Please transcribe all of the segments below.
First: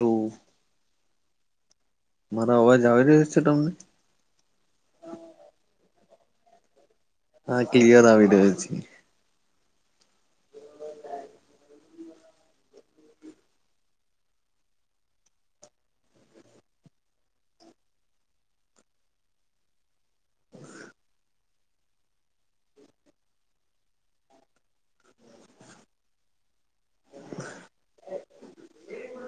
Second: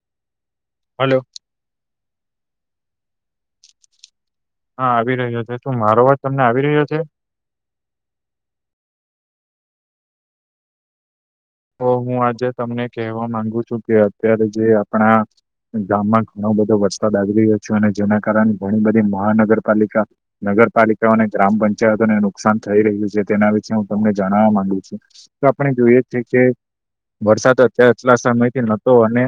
તો હલો મારો અવાજ આવી રહ્યો છે તમને હા આવી રહ્યો છે શું મારો અવાજ તમને આવી રહ્યો છે. હા ક્લિર આવી રહ્યો છે. ઓ હું આજે તમને કહેવા માંગુ છું કે અત્યારે જે આપણા ગામમાં ઘણો બધો વરસાદ આવી રહ્યો છે અને જેના કારણે ઘણી બધી મહાનગરપાલિકા નગરપાલિકાઓ અને ગ્રામ પંચાયતોને નુકસાન થઈ રહ્યું છે તેના વિશે હું તમને જણાવવા માંગુ છું. આપણે જોઈએ છેએ કે વરસાદ અત્યારે આટલા સમય થી નતો અને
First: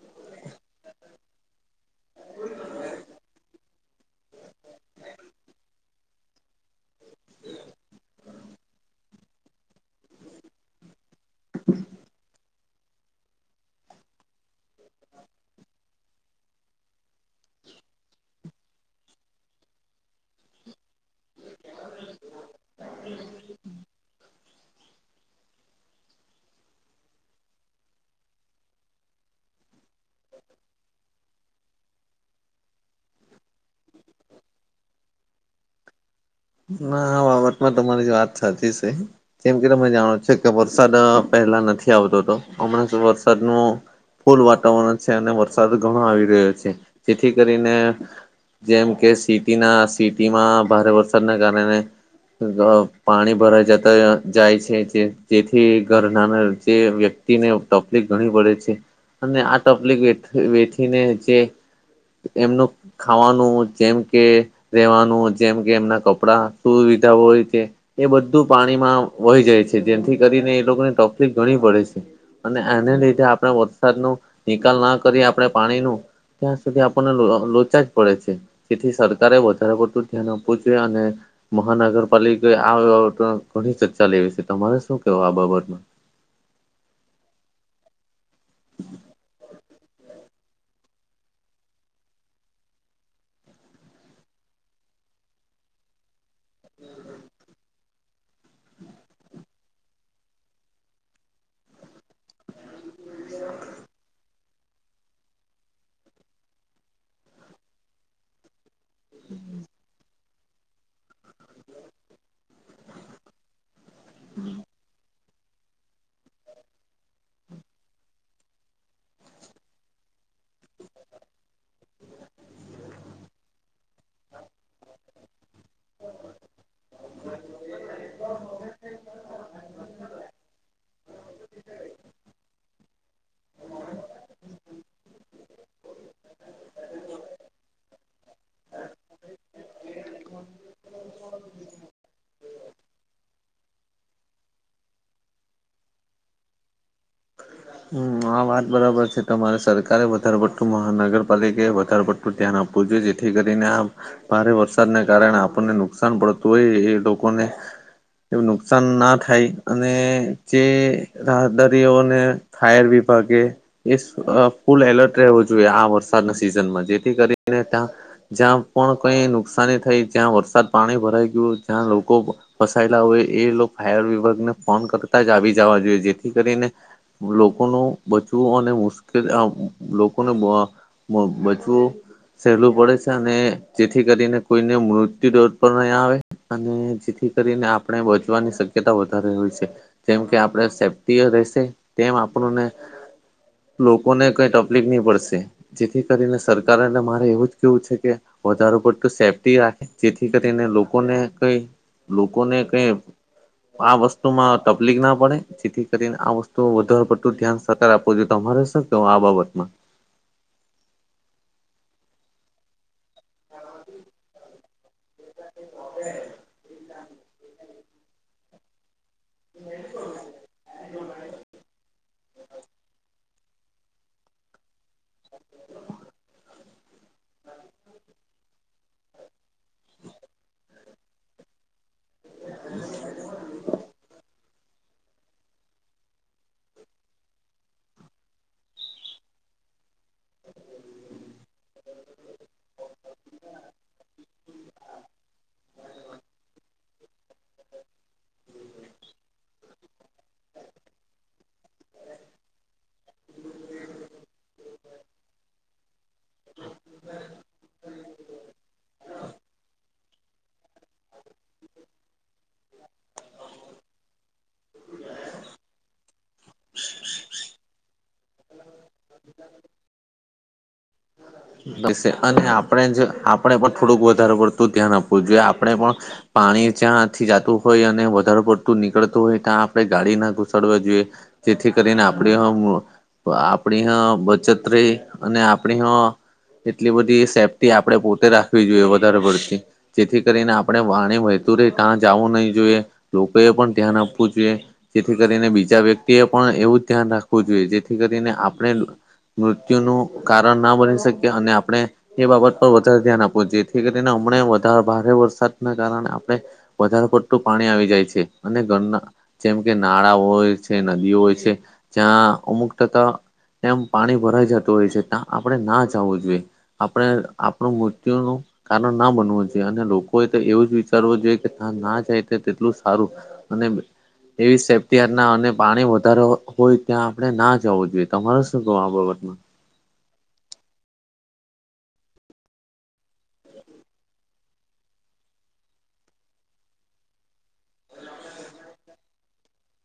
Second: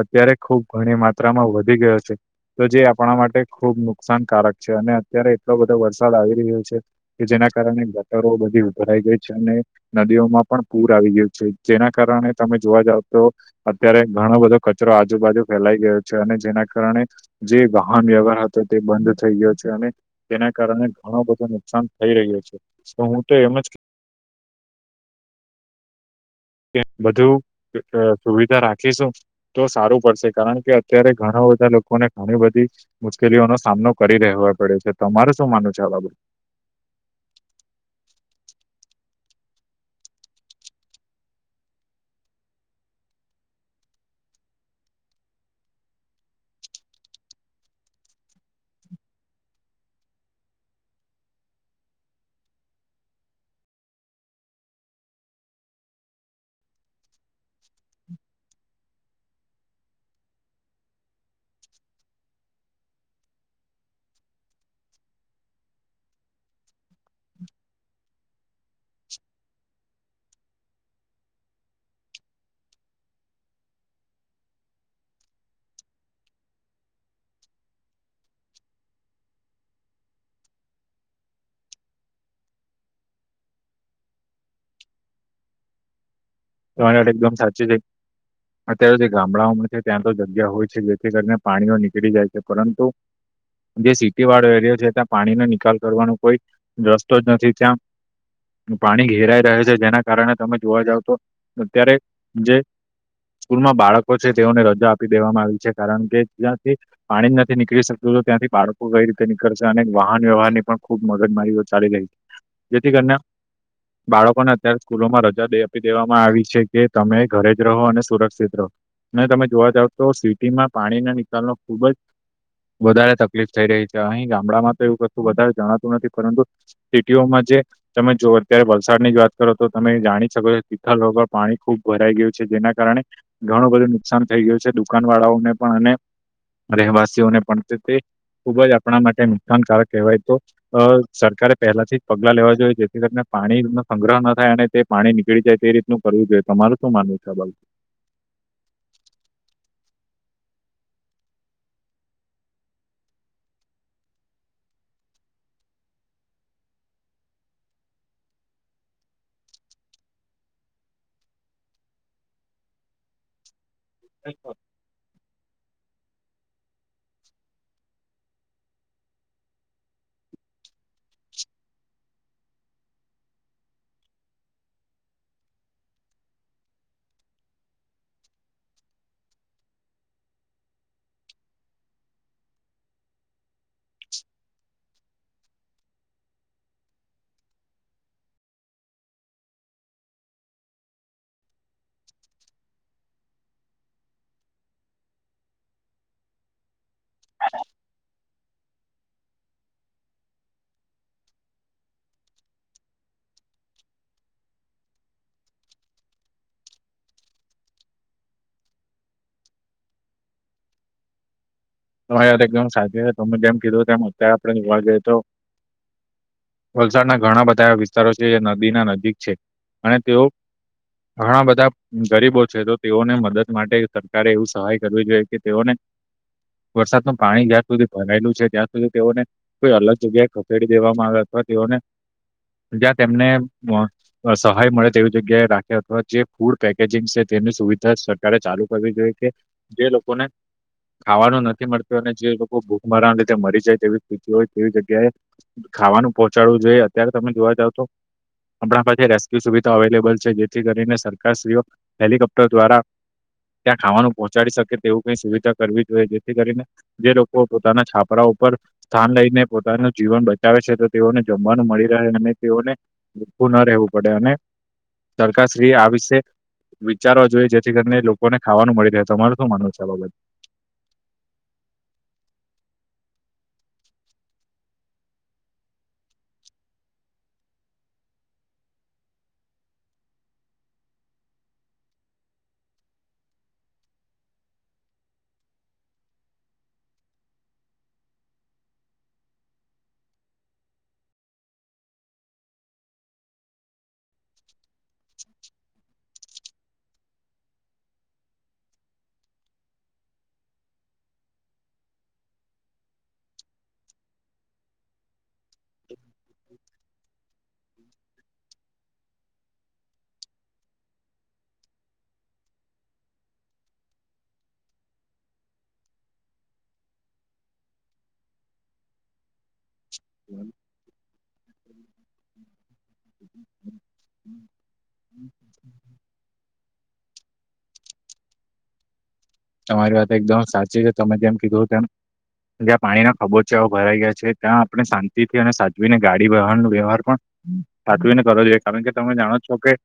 અત્યારે ખુબ ઘણી માત્રામાં વધી ગયો છે. તો જે આપણા માટે ખુબ નુકસાનકારક છે અને અત્યારે એટલો બધો વરસાદ આવી રહ્યો છે. કે જેના કારણે ગટરો બધી ઉભરાઈ ગઈ છે અને નદીઓમાં પણ પૂર આવી ગયું. જેના કારણે તમે જોવા જાવ તો. અત્યારે ઘણો બધો કચરો આજુબાજુ ફેલાઈ ગયો છે અને જેના કારણે. જે વાહન વ્યવહાર હતો તે બંધ થઈ ગયો છે અને તેના કારણે ઘણો બધો નુકસાન થઈ રહ્યો છે તો હું તો એમ જ કે બધું સુવિધા રાખીશું તો સારું પડશે કારણ કે અત્યારે ઘણા બધા લોકો લોકોને ઘણી બધી મુશ્કેલીઓનો સામનો કરી રહેવા પડ્યો છે તમારે શું માન છે આ બાબત ના આ બાબતમાં તમારી વાત સાચી છે. જેમ કે તમે જાણો છો કે વરસાદ પહેલા નથી આવતો તો હમણાં વરસાદ નો ફૂલ વાતાવરણ છે અને વરસાદ ઘણો આવી રહ્યો છે જેથી કરીને જેમ કે સિટીના સિટીમાં ભારે વરસાદના કારણે પાણી ભરાઈ જતા જાય છે જેથી ઘરનાના જે વ્યક્તિ ને તકલીફ ઘણી પડે છે અને આ તકલીફ વેઠીને જે એમનું ખાવાનું જેમ કે રેવાનું જેમ કે એમના કપડા સુવિધા હોય છે એ બધું પાણીમાં વહી જાય છે જેથી કરીને એ લોકોને તકલીફ ઘણી પડે છે અને એને લીધે આપણે વરસાદ ન નિકાલ ના કરી આપણે પાણી ન ત્યાં સુધી આપણને લોચા જ પડે છે જેથી સરકારે વધારે પડતુ ધ્યાન આપવ [unintelligible] મહાનગરપાલિકાએ આ બાબત ઘણી ચર્ચા લેવી છે તમારે શું કેવું આ બાબતમાં તમારી વાત એકદમ સાચી છે અત્યારે છે ગામડા ત્યાં તો જગ્યા હોય છે જેથી કરીને પાણીઓ નીકળી જાય છે પરંતુ જે સિટી વાળો એરિયો છે ત્યાં પાણીનો નિકાલ કરવાનો કોઈ રસ્તો જ નથી ત્યાં પાણી ઘેરાઈ રહે છે જેના કારણે તમે જોવા જાવ તો અત્યારે જે સ્કૂલમાં બાળકો છે તેઓને રજા આપી દેવામાં આવી છે કારણ કે જ્યાથી પાણી નથી નીકળી શકતું તો ત્યાંથી બાળકો કઈ રીતે નીકળશે અને વાહન વ્યવહાર ની પણ ખૂબ મગજ મારીઓ ચાલી રહી છે જેથી કરીને બાળકોને અત્યારે સ્કૂલો માં રજા બેે કહેવામાં આવી છે કે તમે ઘરે જ રહો અને સુરક્ષિત રહો અને તમે જોવા જાવ તો સિટીમાં પાણીના નિકાલનો ખુબ જ વધારે તકલીફ થઈ રહી છે અહી ગામડામાં તો એવું કતું વધારે જણાતું નથી પરંતુ સિટીઓમાં જે તમે જો અત્યારે વલસાડ ની વાત કરો તો તમે જાણી શકો છો રોગ પાણી ખૂબ ભરાઈ ગયું છે જેના કારણે ઘણું બધું નુકસાન થઈ ગયું છે દુકાન વાળાઓને પણ અને રહેવાસીઓને પણ તે ખુબ જ આપણા માટે નુકસાનકારક કહેવાય તો અ સરકારે પહેલાથી જ પગલા લેવા જોઈએ જેથી કરીને પાણી નો સંગ્રહ ન થાય અને તે પાણી નીકળી જાય તે રીતનું કરવું જોઈએ તમાર શું માનવું છે ભાઈ હમ આ વાત બરાબર છે તમારે સરકારે વધારે પડતું મહાનગરપાલિકાએ વધારે પડતું ધ્યાન આપવું જોઈએ જેથી કરીને આ ભારે વરસાદને કારણે આપણને નુકસાન પડતું હોય એ લોકોને એવું નુકસાન ના થાય અને જે રાહદારીઓને હાયર વિભાગે એ ફૂલ એલર્ટ રહેવું જોઈએ આ વરસાદના સિઝનમાં જેથી કરીને ત્યાં જ્યાં પણ કઈ નુકસાની થઈ જ્યાં વરસાદ પાણી ભરાઈ ગયું જ્યાં લોકો ફસાયેલા હોય એ લોકો ફાયર વિભાગને ફોન કરતા જ આવી જવા જોઈએ જેથી કરીને લોકોનું બચવું અને મુશ્કેલ લોકોને [inaudible] બચવું સહેલું પડે છે અને જેથી કરીને કોઈને મૃત્યુ દોડ પર નહીં આવે અને જેથી કરીને આપણે બચવાની શક્યતા વધારે હોય છે જેમ કે આપડ સેફ્ટીઓ રહેશે તેમ આપણુંને લોકોને કઈ તકલીફ નહી પડશે જેથી કરીને સરકારને મારે એવું જ કેવું છે કે વધારે પડતું સેફ્ટી રાખે જેથી કરીને લોકોને કઈ લોકોને કઈ આ વસ્તુમાં તકલીક ના પડે જેથી કરીને આ વસ્તુ તો વધારે પડતું ધ્યાન સરકાર આપવું જોઈએ તમારે શકવા આ બાબતમાં તમારી યા એકદમ સાચી છે તમે જેમ કીધું તેમ અત્યારે આપણે જોવા જઈ તો [inaudible] વલસાડના ઘણા બધા એવા વિસ્તારો છે જે નદીના નજીક છે અને તેઓ ઘણા બધા ગરીબો છે તો તેઓને મદદ માટે સરકારે એવું સહાય કરવી જોઈએ કે તેઓને વરસાદનું પાણી જ્યાં સુધી ભરાયેલું છે ત્યાં સુધી તેઓને કોઈ અલગ જગ્યાએ ખસેડી દેવામાં આવે અથવા તેઓને જ્યાં તેમને સહાય મળે તેવી જગ્યાએ રાખે અથવા જે ફૂડ પેકેજિંગ છે તેની સુવિધા સરકારે ચાલુ કરવી જોઈએ કે જે લોકો ને ખાવાનું નથી મળતું અને જે લોકો ભૂખમરના લીધે મરી જાય તેવી સ્થિતિ હોય તેવી જગ્યાએ ખાવાનું પહોંચાડવું જોઈએ અત્યારે તમે જોવા જાવ તો આપણા પાસે રેસ્ક્યુ સુવિધા અવેલેબલ છે. જેથી કરીને સરકારશ્રીઓ હેલિકોપ્ટર દ્વારા ત્યાં ખાવાનું પહોંચાડી શકે તેવું કઈ સુવિધા કરવી જોઈએ જેથી કરીને-' જે લોકો પોતાના છાપરા ઉપર સ્થાન લઈને પોતાનું જીવન બચાવે છે તો તેઓને જમવાનું મળી રહે અને તેઓને ભખું ના રહેવું પડે અને સરકારશ્રીએ આ વિષ વિચારવા જોઈએ જેથી કરીને લોકોને ખાવાનું મળી રહે તમારે તો માન ચાલો ભાઈ અને આપણે જ આપણે પણ થોડુંક વધારે પડતું ધ્યાન આપવું જોઈએ આપણે પણ પાણી જ્યાંથી જતું હોય અને વધારે પડતું નીકળતું હોય ત્યાં આપણે ગાડી ના ઘુસાડવા જોઈએ. જેથી કરીને આપણી આપણી બચત રહી અને આપણી એટલી બધી સેફ્ટી આપે પોતે રાખવી જોઈએ વધારે પડતી જેથી કરીને આપણે વાણી વહેતું ર ત્યાં જવું નહી જોઈએ લોકોએ પણ ધ્યાન આપવું જોઈએ. જેથી કરીને બીજા વ્યક્તિ એ પણ એવું જ ધ્યાન રાખવું જોઈએ જેથી કરીને આપણે મૃત્યુનું કારણ ના બની શકી અને આપણે એ બાબત પર વધારે ધ્યાન આપવું જોઈએથી કરીને હમ વધારે ભારે વરસાદને કારણે આપણે વધારે પડતું પાણી આવી જાય છે અને ઘરના જેમ કે નાળા હોય છે નદીઓ હોય છે જ્યાં અમુક ટકા તેમ પાણી ભરાઈ જતું હોય છે ત્યાં આપણે ના જું જોઈએ. આપણે આપણું મૃત્યુ ન કારણ ના બનવું છે અને લોકો એ તો એવું જ વિ કરવો જોઈએ કે ત ના જાય તેટલું સારું અને એવી સેફ્ટયારના અને પાણી વધારે હોય ત્યાં આપણે ના જવું જોઈએ તમારે શું કહું આ બાબતમાં તમારી વાત એકદમ સાચી છે તમે જેમ કીધું તેમ જ્યાં પાણીના ખબોચાઓ ભરાઈ ગયા છે. ત્યાં આપણે શાંતિથી અને સાધવીને ગાડી વહણનો વ્યવહાર પણ સાચવી ને કરો જોઈએ. કારણ કે તમે જાણો છો કે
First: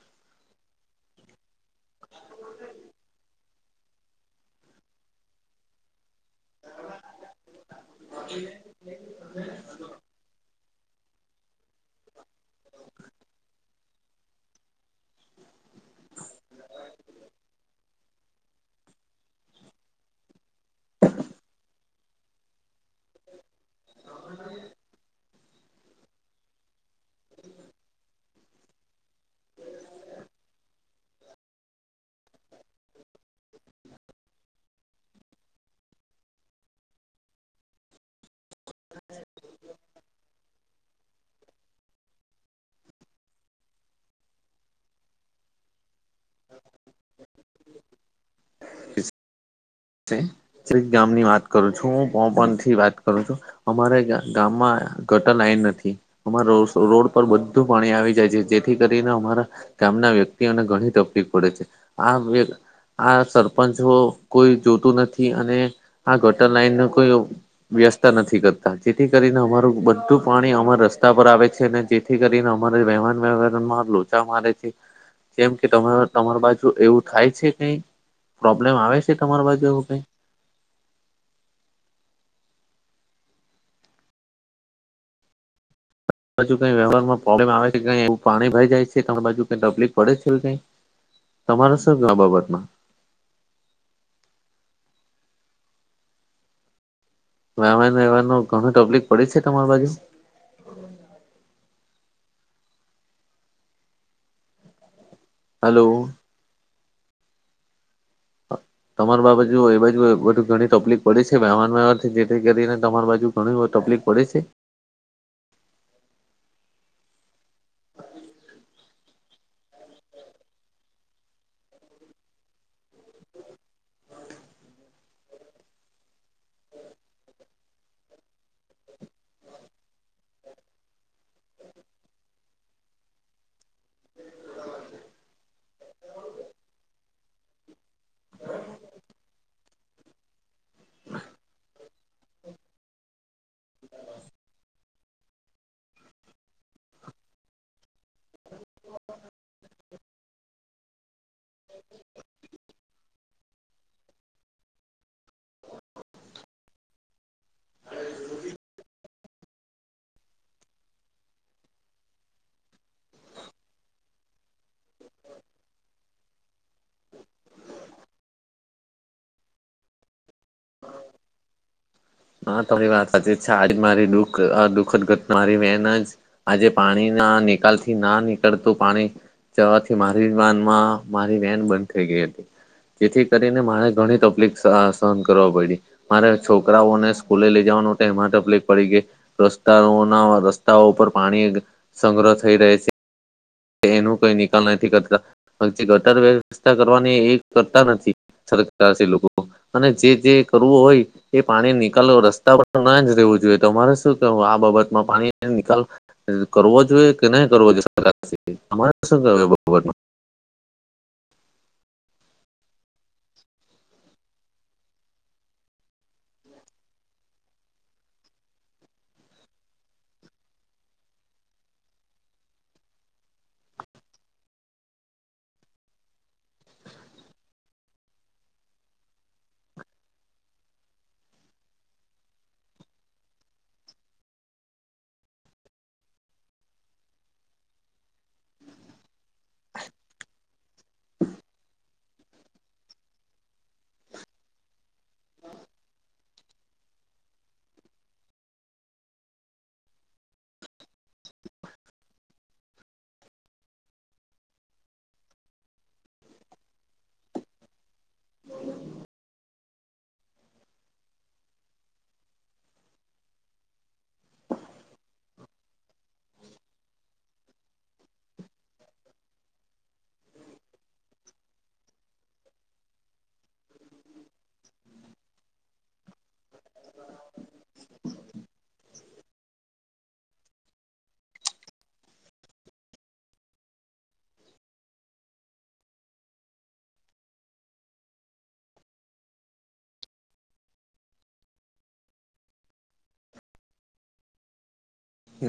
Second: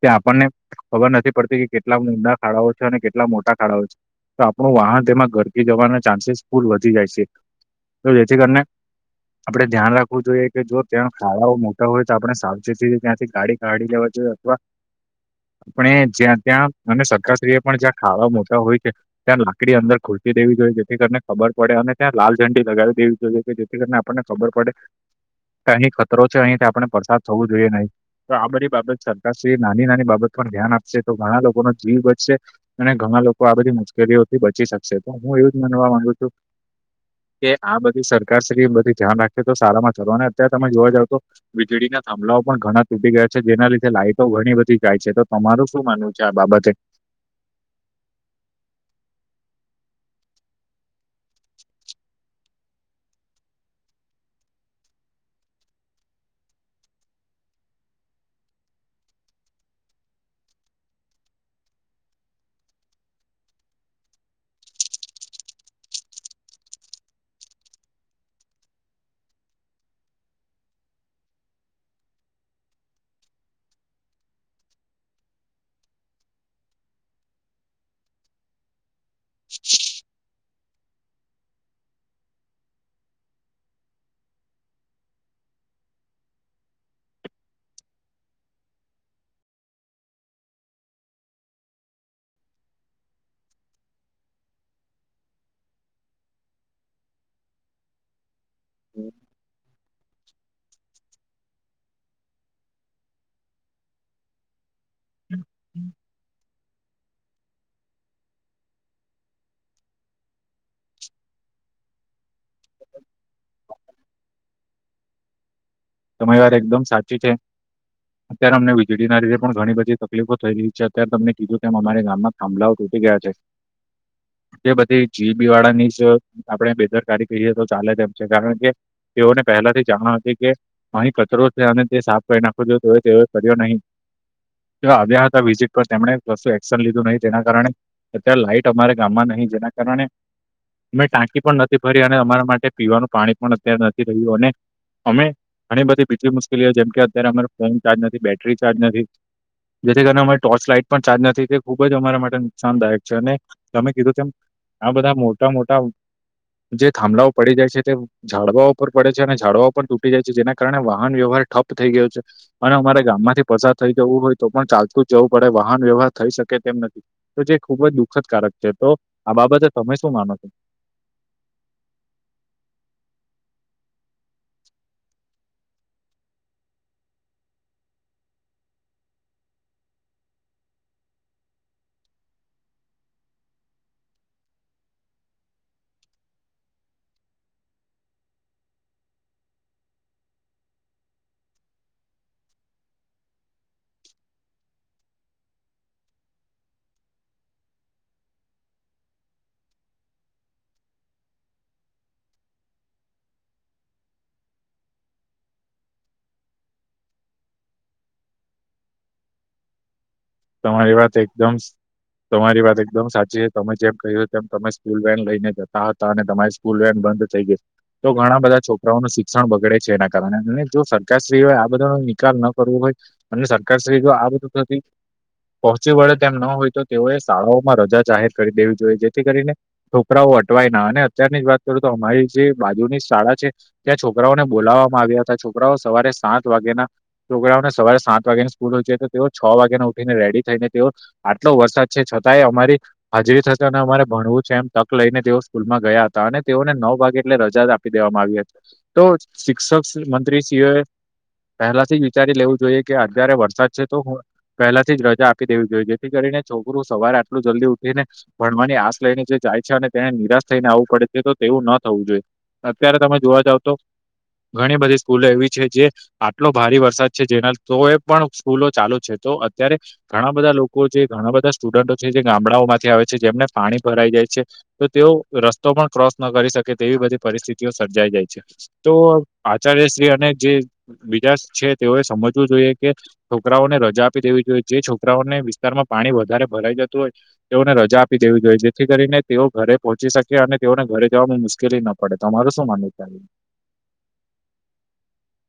ત્યાં આપણને ખબર નથી પડતી કે કેટલાક ંદખાડાાઓ છે અને કેટલા મોટા ય છે તો આપણું વાહન તેમાં ઘરકી જવાના ચાન્સીસ ફૂલ વધી જાય છે. તો જે છે કરીને આપડે ધ્યાન રાખવું જોઈએ કે જો ત્યાં ખાડાઓ મોટા હોય તો આપણે સાવચેતી ત્યાંથી ગાડી કાઢી લેવા જોઈ અથવા આપણે જ્યાં ત્યાં અને સરખશ્રીએ પણ જ્યાં ખાવા મ તો હોય છે. ત્યાં લાકડી અંદર ખુલસી દેવી જોઈએ જેથી કરીને ખબર પડે અને ત્યાં લાલ ઝંડી લગાવી દેવી જોઈએ કે થી કરીને આપણને ખબર પડે અહીં ખતરો છે અહીંથી આપણે વરસાદ થવો જોઈએ નહી. તો આ બધી બાબત સરકારશ્રી નાની નાની બાબત પર ધ્યાન આપશે તો ઘણા લોકો ન જીવ વધચશે. અને ઘણા લોકો આ બધી મુશ્કેલીઓથી બચી શકશે તો હું એવું જ માનવા માંગુ છું કે આ બધી સર એ બધી ધ્યાન રાખીએ તો સારામા સારુ અને અત્યારે તમે જોવા જાવ તો વીજળીના થભલાઓ પણ ઘણા તૂટી ગયા છે જેના લીધે લાઈઇટો ઘણી બધી જાય છે. તો તમારું શું માનવું છે. આ બાબતે એક ગામની વાત કરું છું હું પોપન થી વાત કરું છું. અમારે ગામમાં ગટર લાઈન નથી. અમા રોડ પર બધું પાણી આવી જાય છે. જેથી કરીને અમારા ગામના વ્યક્તિઓને ઘણી તકલીફ પડે છે. આ આ સરપંચ કોઈ જોતું નથી. અને આ ગટર લાઈન ન કોઈ વ્યસ્તા નથી. કરતા જેથી કરીને અમાર બધું પાણી અમાર રસ્તા પર આવે છે. અને થી કરીને અમારે વહેમાન વ્યવાર માં લોચા મારે છે. જેમ કે તમારી બાજુ એવું થાય છે. કઈ પ્રોબ્લેમ આવે છે. તમાર બાજ જો એવું કઈ બાજુ કઈ વ્યહારમાંોપબ્લેમ આવે છે કઈ એવું પાણી ભઈ જાય છે બાજુ કઈ તકલીફ પડે છે કઈ તમારા સર આ બાબતમાં એને એવાનું ઘણું તબ્લીિક પડી છે તમારી બાજુ હલો તમારી તમાર બાજુ એ બાજુ બધું ઘણી તકલીફ પડી છે વહન વ્યવહારથી જેથી કરીને તમાર બાજુ ઘણી બધી તકલીફ પડે છે તમારી વાર એકદમ સાચી છે અત્યારે અમને વીજળીના લીેધે પણ ઘણી બધી તકલીફો થઈ રહી છે અત્યારે તમને કીધું કે અમા ગામમાં થાંભલાઓ તૂટી ગયા છે [inaudible] જે બધી જીઈબી વાળા ની જ આપણે બેદરકારી કહીએ તો ચાલે એ છે કારણ કે તેઓને પહેલાથી જાણ હતી કે અહી કચરો છે અને તે સાફ કરી નાખો જો તો તે કર્યો નહીં આવ્યા હતા વિઝિટ પર તેમણે કશુ એક્શન લીધું નહી તેના કારણે અત્યારે લાઈટ અમારા ગામમાં નહી જેના કારણે અમે ટાંકી પણ નથી વરી અને અમારા માટે પીવાનું પાણી પણ અત્યારે નથી રહ્યું અને અમે ઘણી બધી બીજી મુશ્કેલીઓ જેમ કે અત્યારે અમારો ફોન ચાર્જ નથી બેટરી ચાર્જ નથી જેથી કરીને અમારી ટોર્ચ લાઈટ પણ ચાલતી નથી તે ખુબ જ અમારા માટે નુકસાનદાયક છે અને તમે કીધું તેમ આ બધા મોટા મોટા જે થાંભલાઓ પડી જાય છે તે ઝાડવાઓ ઉપર પડે છે અને ઝાડવાઓ પણ તૂટી જાય છે જેના કારણે વાહન વ્યવહાર ઠપ થઈ ગયો છે અને અમારે ગામ માંથી પસાર થઇ જવું હોય તો પણ ચાલતું જ જવું પડે વાહન વ્યવહાર થઈ શકે તેમ નથી તો જે ખુબ જ દુઃખદકારક છે તો આ બાબતે તમે શું માનો છો હ તારી વાત સાચી છે આજ મારી દુઃખ દુખદગત મારી વન જ આજે પાણીના નિકાલ થી ના નીકળતું પાણી જવાથી મારી વાન માં મારી વાન બંધ થઈ ગઈ હતી જેથી કરીને મારે ઘણી તકલીફ સહન કરવા પડી મારે છોકરાઓને સ્કૂલે લઈ જવાનું હત એમાં તકલીફ પડી ગઈ રસ્તાઓના રસ્તાઓ ઉપર પાણી સંગ્રહ થઈ રહે છે એનું કઈ નિકાલ નથી કરતા ગટર વ્યવસ્થા કરવાની એ કરતા નથી સરકાર લોકો અને જે જે કરવું હોય એ પાણી ની રસ્તા પર ના જ રહેવું જોઈએ તો તમારે શું કેવું આ બાબતમાં પાણી નિકાલ કરવો જોઈએ કે નહી કરવો જોઈએ સરકારથી તમારે શું કે બર તમારી વાત એકદમ તમારી વાત એકદમ સાચી છે તમે જેમ કહ્યું તેમ તમે સ્કૂલ વાન લઈને જતા હતા અને તમારે સ્કૂલ વાન બંધ થઈ ગઈ તો ઘણા બધા છોકરાઓનું શિક્ષણ બગડે છે એના કારણે અને જો સરકારશ્રીઓએ આ બધા નો નિકાલ ન કરવો હોય અને સરકાર શ્રી જો આ બધું થતી પહોંચી વળે તેમ ન હોય તો તેઓએ શાળાઓમાં રજા જાહેર કરી દેવી જોઈએ જેથી કરીને છોકરાઓ અટવાય ના અને અત્યારની જ વાત કરું તો અમારી જે બાજુની શાળા છે ત્યાં છોકરાઓને બોલાવવામાં આવ્યા હતા છોકરાઓ સવારે સાત વાગેના છોકરાઓને સવારે સાત વાગ્યાની સ્કૂલ હોય છે તો તેઓ છ વાગ્યા નો રેડી થઈને તેઓ આટલો વરસાદ છે છતાંય અમારી હાજરી થશે અને અમારે ભણવું છે એમ તક લઈને તેઓ સ્કૂલમાં ગયા હતા હતા અને તેઓને નવ ભગે એટલે રજા આપી દેવામાં આવી હતી તો શિક્ષક મંત્રીશ્રીઓએ પહેલાથી વિચારી લેવું જોઈએ કે અત્યારે વરસાદ છે તો પહેલાથી જ રજા આપી દેવી જોઈએ જેથી કરીને છોકરું સવારે આટલું જલ્દી ઉઠીને ભણવાની આશ લઈને જે જાય છે અને તેને નિરાશ થઈને આવવું પડે છે તો તેવું ન થવું જોઈએ અત્યારે તમે જોવા જાવ તો ઘણી બધી સ્કૂલો એવી છે જે આટલો ભારે વરસાદ છે જેના તો એ પણ સ્કૂલો ચાલુ છે તો અત્યારે ઘણા બધા લોકો છે ઘણા બધા સ્ટુડન્ટો છે જે ગામડાઓમાંથી આવે છે જેમને પાણી ભરાઈ જાય છે તો તેઓ રસ્તો પણ ક્રોસ ન કરી શકે તેવી બધી પરિસ્થિતિઓ સર્જાઈ જાય છે તો આચાર્યશ્રી અને જે બીજા છે તેઓએ સમજવું જોઈએ કે છોકરાઓને રજા આપી દેવી જોઈએ. જે છોકરાઓને વિસ્તારમાં પાણી વધારે ભરાઈ જતું હોય તેઓને રજા આપી દેવી જોઈએ જેથી કરીને તેઓ ઘરે પહોંચી શકે અને તેઓને ઘરે જવામાં મુશ્કેલી ન પડે. પડે તો તમારે શું માન છે? [unintelligible]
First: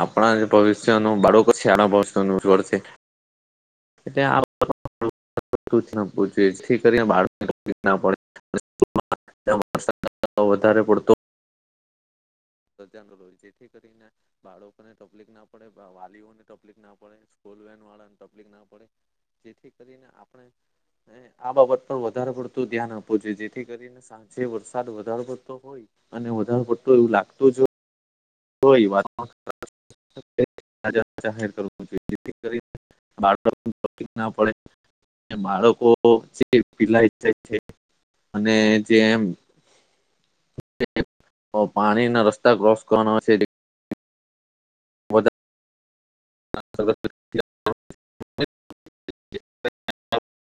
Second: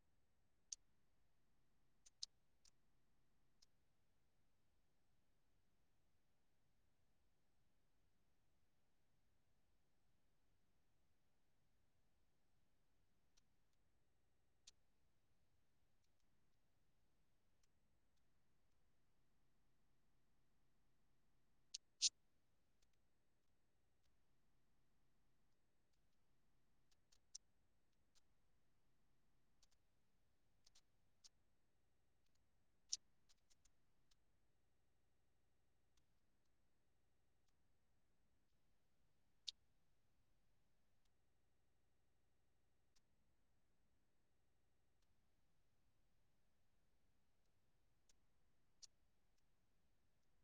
આપણા જે ભવિષ્ય ન બાળકો છે ત્યાનાભવિષ્ય નુ ઉજ્જવળ છે. એ [unintelligible] જેથી કરીને બાળકને તકલીફ ના પડે. વધારે પડતો [unintelligible] સજાંગ હોય જેથી કરીને [unintelligible] લોકોને તકલીફ ના પડે વાલીઓને તકલીફ ના પડે સ્કૂલ વેન વાળા ને તકલીફ ના પડે. જેથી કરીને આપ [inaudible] આ બાબત પર વધારે પડતું ધ્યાન આપવું જોઈએ જેથી કરીને આજે વરસાદ વધારે પડતો હોય અને વધારે પડતો એવું લાગતુ જ હોય કોઈ વાત ન [inaudible] બાળકો જે પીલાય જાય છે અને જેમ પાણી ના રસ્તા ક્રોસ કરવાના હોય છે હા સ [unintelligible]